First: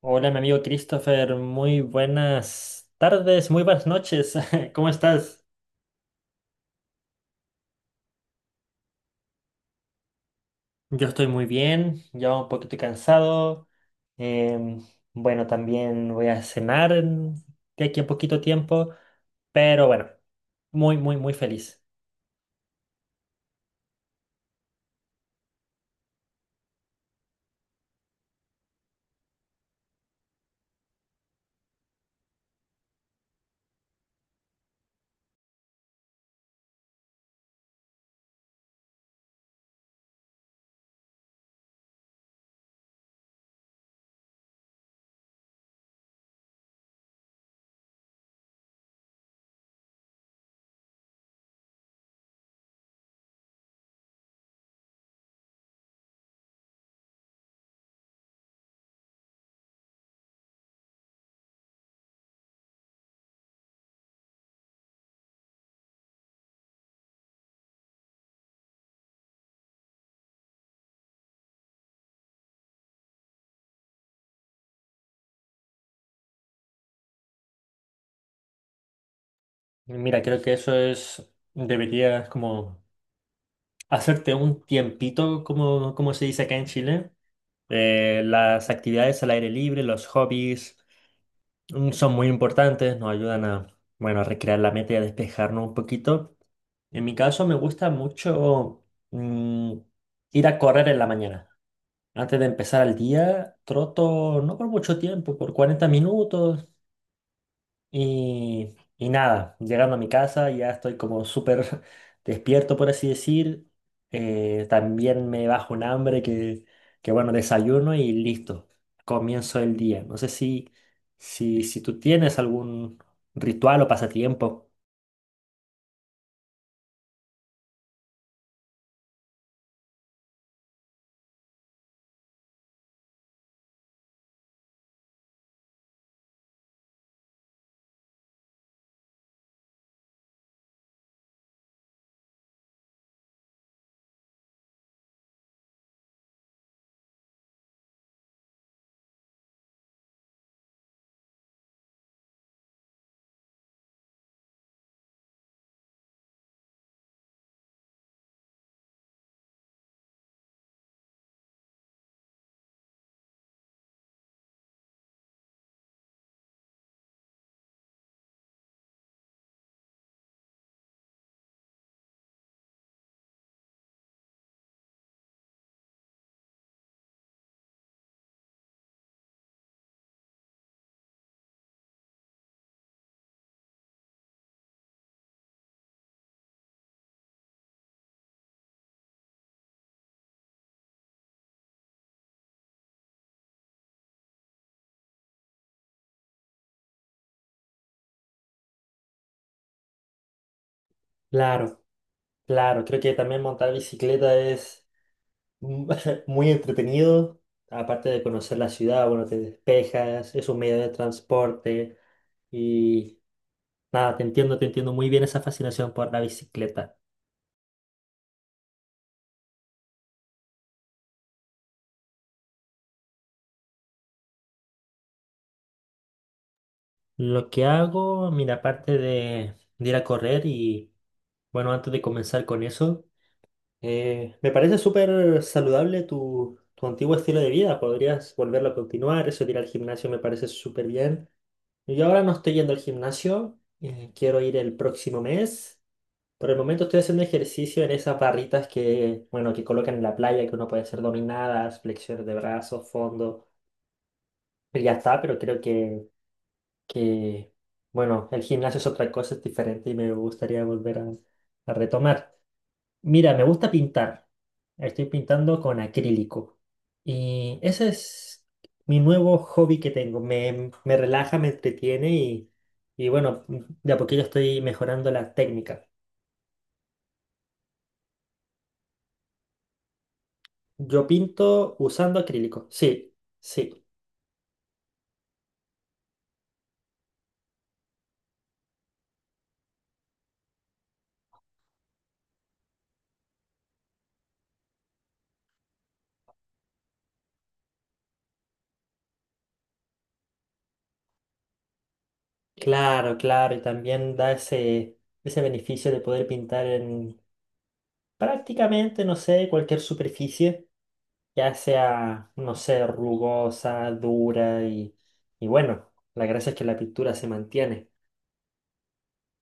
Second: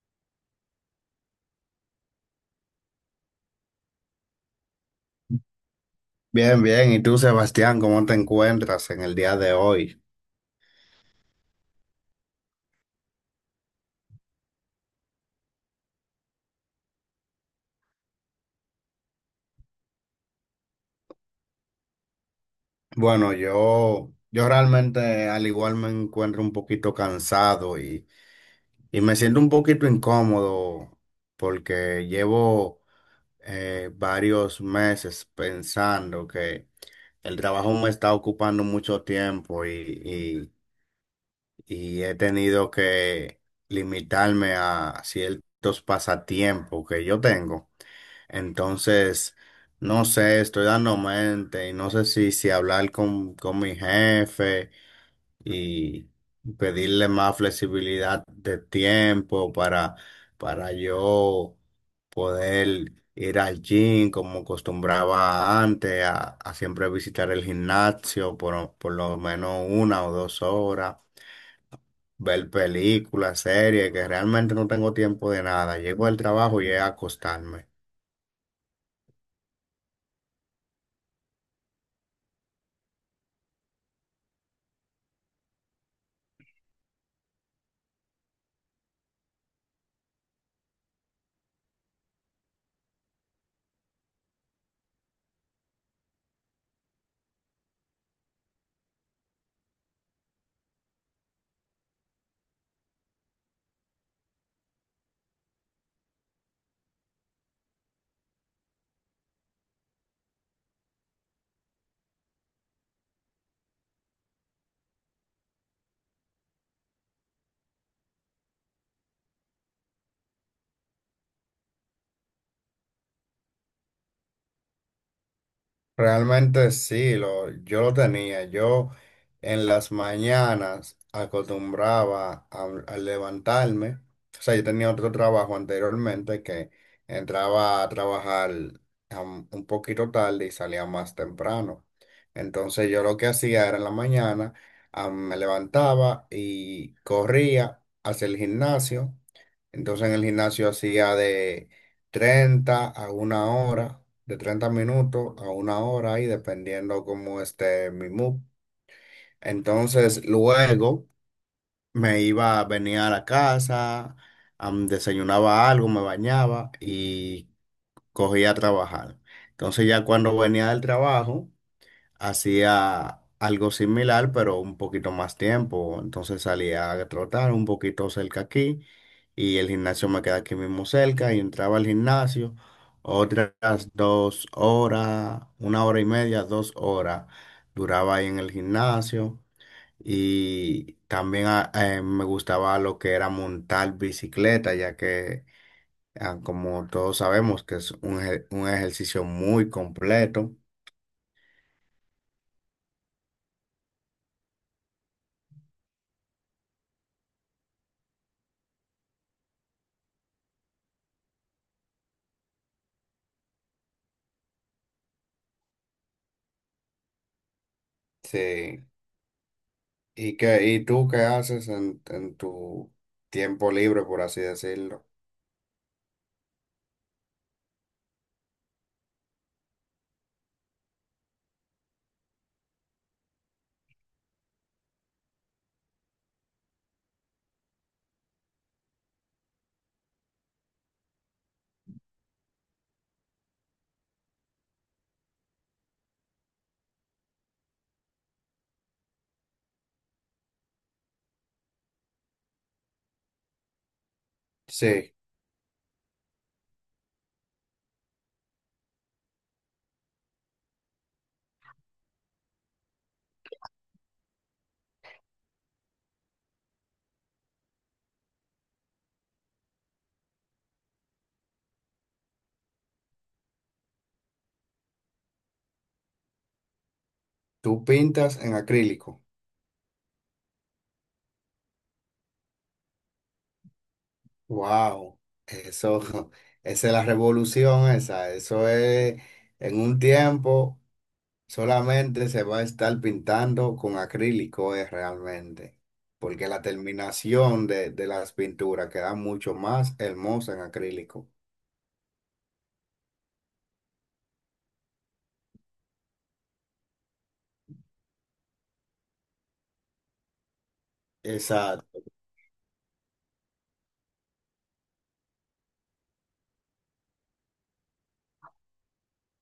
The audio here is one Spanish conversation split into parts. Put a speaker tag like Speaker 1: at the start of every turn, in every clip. Speaker 1: Hola, mi amigo Christopher, muy buenas tardes, muy buenas noches. ¿Cómo estás?
Speaker 2: Bien, bien. ¿Y tú, Sebastián, cómo te encuentras en el día de hoy?
Speaker 1: Yo estoy muy bien, ya un poquito cansado. em, bueno, también voy a cenar de aquí a poquito tiempo, pero bueno, muy, muy, muy feliz.
Speaker 2: Bueno, yo realmente al igual me encuentro un poquito cansado y me siento un poquito incómodo porque llevo varios meses pensando que el trabajo me está ocupando mucho tiempo y he tenido que limitarme a ciertos pasatiempos que yo tengo. Entonces, no sé, estoy dando mente y no sé si, si hablar con mi jefe y pedirle más flexibilidad de tiempo para yo poder ir al gym como acostumbraba antes, a siempre visitar el gimnasio por lo menos 1 o 2 horas, ver películas, series, que realmente no tengo tiempo de nada. Llego al trabajo y es a acostarme.
Speaker 1: Mira, creo que eso es, deberías como hacerte un tiempito, como, como se dice acá en Chile. Las actividades al aire libre, los hobbies. Son muy importantes, nos ayudan a, bueno, a recrear la mente y a despejarnos un poquito. En mi caso me gusta mucho mm, ir a correr en la mañana. Antes de empezar el día, troto no por mucho tiempo, por 40 minutos, y nada, llegando a mi casa ya estoy como súper despierto, por así decir. También me bajo un hambre que, bueno, desayuno y listo. Comienzo el día. No sé si tú tienes algún ritual o pasatiempo.
Speaker 2: Realmente sí, yo lo tenía. Yo en las mañanas acostumbraba a levantarme. O sea, yo tenía otro trabajo anteriormente que entraba a trabajar un poquito tarde y salía más temprano. Entonces yo lo que hacía era en la mañana, me levantaba y corría hacia el gimnasio. Entonces en el gimnasio hacía de 30 a 1 hora, de 30 minutos a 1 hora ahí dependiendo cómo esté mi mood. Entonces luego me iba, venía a la casa, desayunaba algo, me bañaba y cogía a trabajar. Entonces ya cuando venía del trabajo hacía algo similar, pero un poquito más tiempo. Entonces salía a trotar un poquito cerca aquí y el gimnasio me queda aquí mismo cerca y entraba al gimnasio otras 2 horas, 1 hora y media, 2 horas duraba ahí en el gimnasio y también me gustaba lo que era montar bicicleta, ya que como todos sabemos que es un ejercicio muy completo.
Speaker 1: Claro, claro. Creo que también montar bicicleta es mu- muy entretenido. Aparte de conocer la ciudad, bueno, te despejas, es un medio de transporte. Nada, te entiendo muy bien esa fascinación por la bicicleta.
Speaker 2: Sí. ¿Y qué, y tú qué haces en tu tiempo libre, por así decirlo?
Speaker 1: Lo que hago, mira, aparte de ir a correr y, bueno, antes de comenzar con eso, me parece súper saludable tu antiguo estilo de vida. Podrías volverlo a continuar, eso de ir al gimnasio me parece súper bien. Yo ahora no estoy yendo al gimnasio, quiero ir el próximo mes. Por el momento estoy haciendo ejercicio en esas barritas que, bueno, que colocan en la playa, que uno puede hacer dominadas, flexiones de brazos, fondo. Y ya
Speaker 2: Sí,
Speaker 1: está, pero creo que bueno, el gimnasio es otra cosa, es diferente y me gustaría volver a retomar. Mira, me gusta pintar. Estoy pintando con acrílico. Y ese es mi nuevo hobby que tengo. Me relaja, me entretiene y bueno, de a poquillo estoy mejorando la técnica.
Speaker 2: tú pintas en acrílico.
Speaker 1: Yo pinto usando acrílico. Sí, sí.
Speaker 2: Wow, eso, esa es la revolución esa. Eso es, en un tiempo solamente se va a estar pintando con acrílico, es realmente. Porque la terminación de las pinturas queda mucho más hermosa en acrílico.
Speaker 1: Claro, claro. Y también da ese, ese beneficio de poder pintar en prácticamente, no sé, cualquier superficie. Ya
Speaker 2: Exacto.
Speaker 1: sea, no sé, rugosa, dura y bueno, la gracia es que la pintura se mantiene.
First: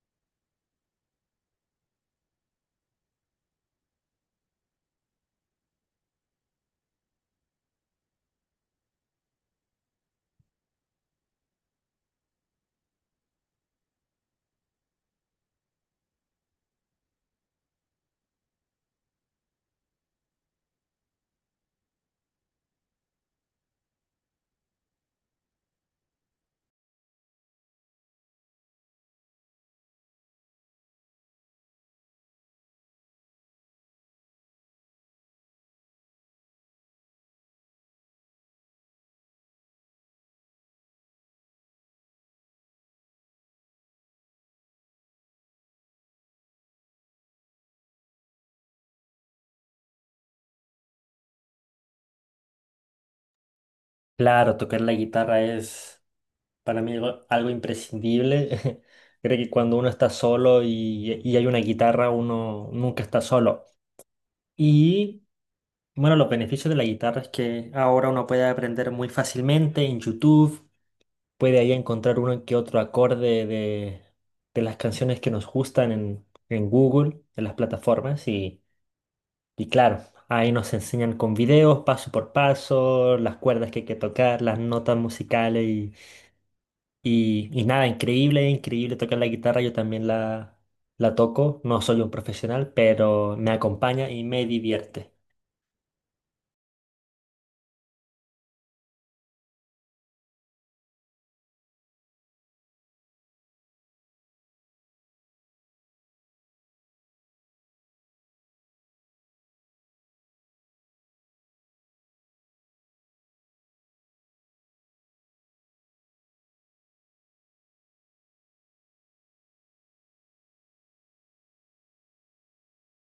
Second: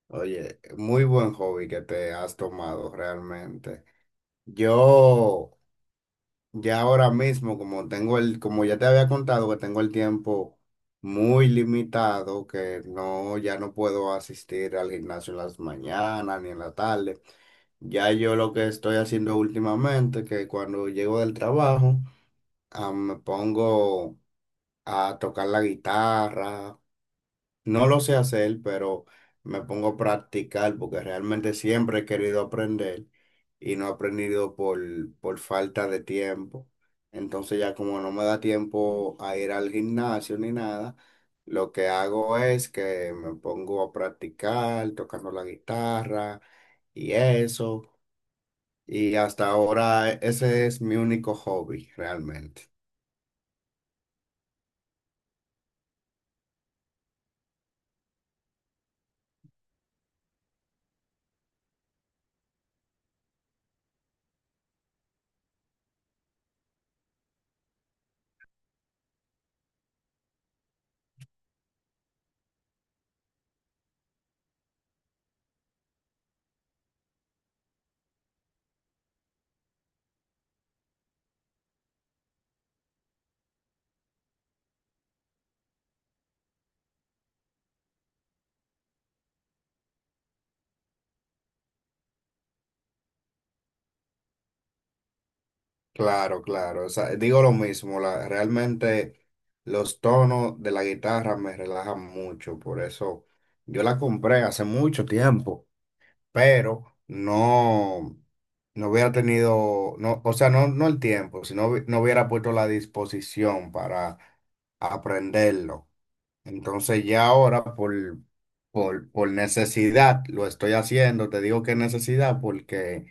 Speaker 2: Oye, muy buen hobby que te has tomado realmente. Yo ya ahora mismo, como tengo como ya te había contado que tengo el tiempo muy limitado, que no, ya no puedo asistir al gimnasio en las mañanas ni en la tarde. Ya yo lo que estoy haciendo últimamente, que cuando llego del trabajo, me pongo a tocar la guitarra, no lo sé hacer, pero me pongo a practicar porque realmente siempre he querido aprender y no he aprendido por falta de tiempo. Entonces ya como no me da tiempo a ir al gimnasio ni nada, lo que hago es que me pongo a practicar tocando la guitarra y eso. Y hasta ahora ese es mi único hobby realmente.
Speaker 1: Claro, tocar la guitarra es para mí algo, algo imprescindible. Creo que cuando uno está solo y hay una guitarra, uno nunca está solo. Y bueno, los beneficios de la guitarra es que ahora uno puede aprender muy fácilmente en YouTube, puede ahí encontrar uno que otro acorde de las canciones que nos gustan en Google, en las plataformas y... Y claro, ahí nos enseñan con videos, paso por paso, las cuerdas que hay que tocar, las notas musicales y nada, increíble, increíble tocar la guitarra. Yo también la toco, no soy un profesional, pero me acompaña y me divierte.
Speaker 2: Claro, claro. O sea, digo lo mismo, realmente los tonos de la guitarra me relajan mucho, por eso yo la compré hace mucho tiempo, pero no, no hubiera tenido, no, o sea, no, no el tiempo, sino no hubiera puesto la disposición para aprenderlo. Entonces ya ahora por necesidad lo estoy haciendo. Te digo que necesidad porque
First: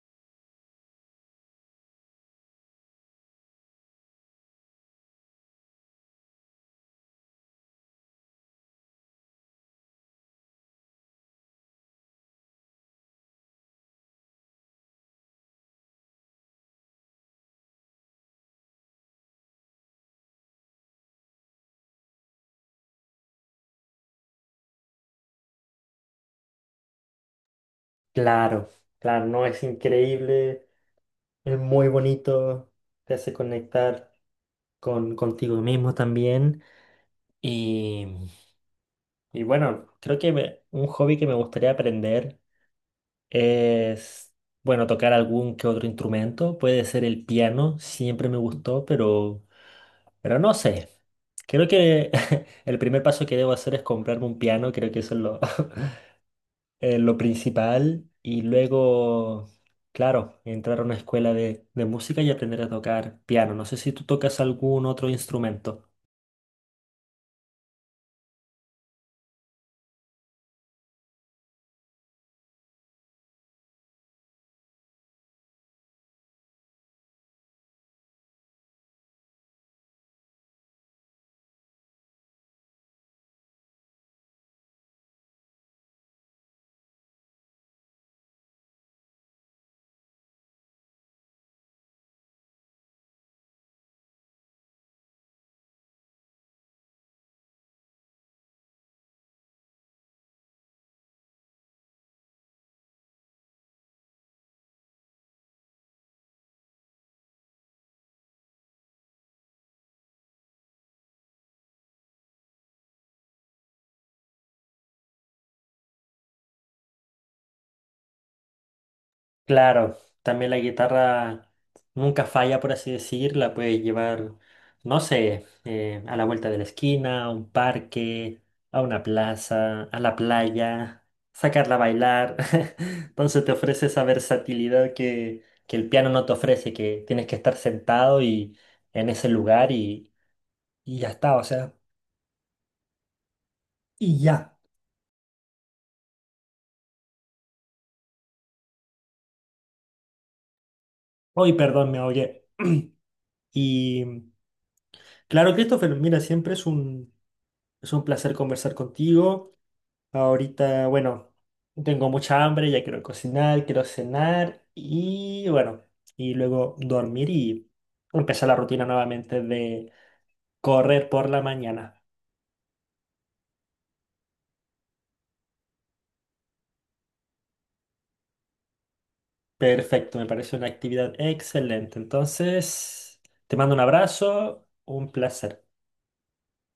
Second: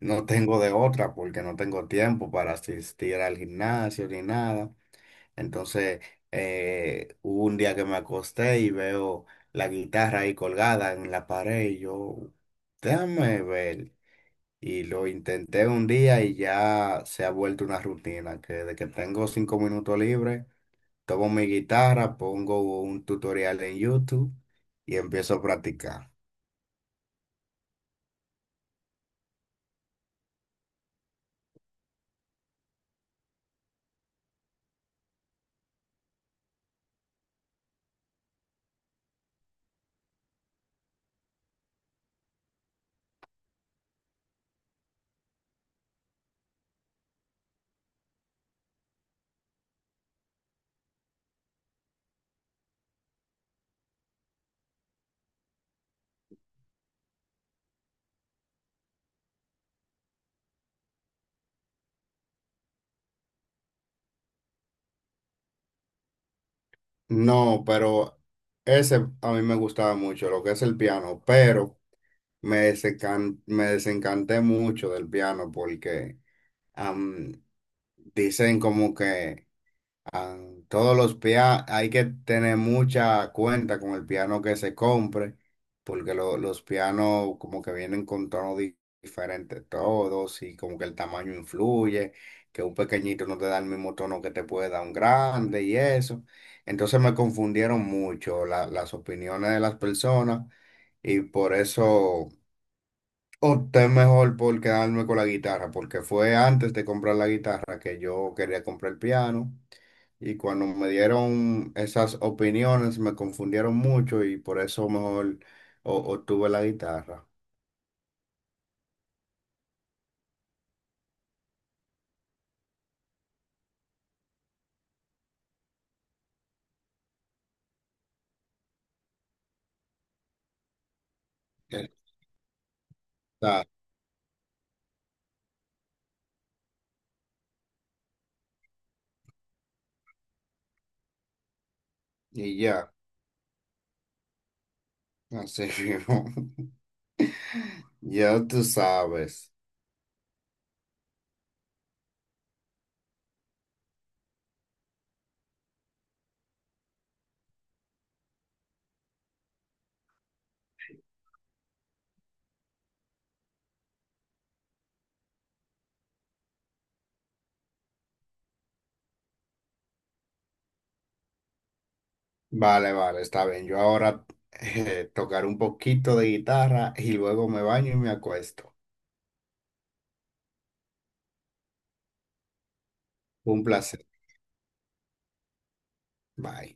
Speaker 2: no tengo de otra, porque no tengo tiempo para asistir al gimnasio ni nada. Entonces hubo un día que me acosté y veo la guitarra ahí colgada en la pared y yo, déjame ver. Y lo intenté un día y ya se ha vuelto una rutina, que de que tengo 5 minutos libres. Tomo mi guitarra, pongo un tutorial en YouTube y empiezo a practicar.
Speaker 1: Claro, claro, no es increíble, es muy bonito, te hace conectar contigo mismo también. Y, y bueno, creo que un hobby que me gustaría aprender. Es, bueno, tocar algún que otro instrumento. Puede ser el piano, siempre me gustó, pero no sé. Creo que el primer paso que debo hacer es comprarme un piano, creo que eso es lo, lo principal. Y luego, claro, entrar a una escuela de música y aprender a tocar piano. No sé si tú tocas algún otro instrumento.
Speaker 2: No, pero ese a mí me gustaba mucho, lo que es el piano, pero me desencanté mucho del piano porque am, dicen como que ah, todos los pianos, hay que tener mucha cuenta con el piano que se compre, porque los pianos como que vienen con tonos diferentes todos y como que el tamaño influye, que un pequeñito no te da el mismo tono que te puede dar un grande y eso. Entonces me confundieron mucho las opiniones de las personas y por eso... Opté mejor por quedarme con la guitarra, porque fue antes de comprar la guitarra que yo quería comprar el piano. Y cuando me dieron esas opiniones me confundieron mucho y por eso mejor obtuve la guitarra.
Speaker 1: Claro, también la guitarra nunca falla, por así decir, la puedes llevar, no sé, a la vuelta de la esquina, a un parque, a una plaza, a la playa, sacarla a bailar. Entonces te
Speaker 2: Está,
Speaker 1: ofrece esa versatilidad que el piano no te ofrece, que tienes que estar sentado y en ese lugar y ya está, o sea,
Speaker 2: y ya,
Speaker 1: y ya.
Speaker 2: así mismo. Ya tú sabes.
Speaker 1: Hoy, perdón, me oye. Y claro, Christopher, mira, siempre es un placer conversar contigo. Ahorita, bueno, tengo mucha hambre, ya quiero cocinar, quiero cenar y bueno, y luego dormir y empezar la rutina nuevamente de correr por la mañana.
Speaker 2: Vale, vale, está bien. Yo ahora tocaré un poquito de guitarra y luego me baño y me acuesto.
Speaker 1: Perfecto, me parece una actividad excelente. Entonces, te
Speaker 2: Un
Speaker 1: mando un
Speaker 2: placer.
Speaker 1: abrazo, un placer.
Speaker 2: Bye.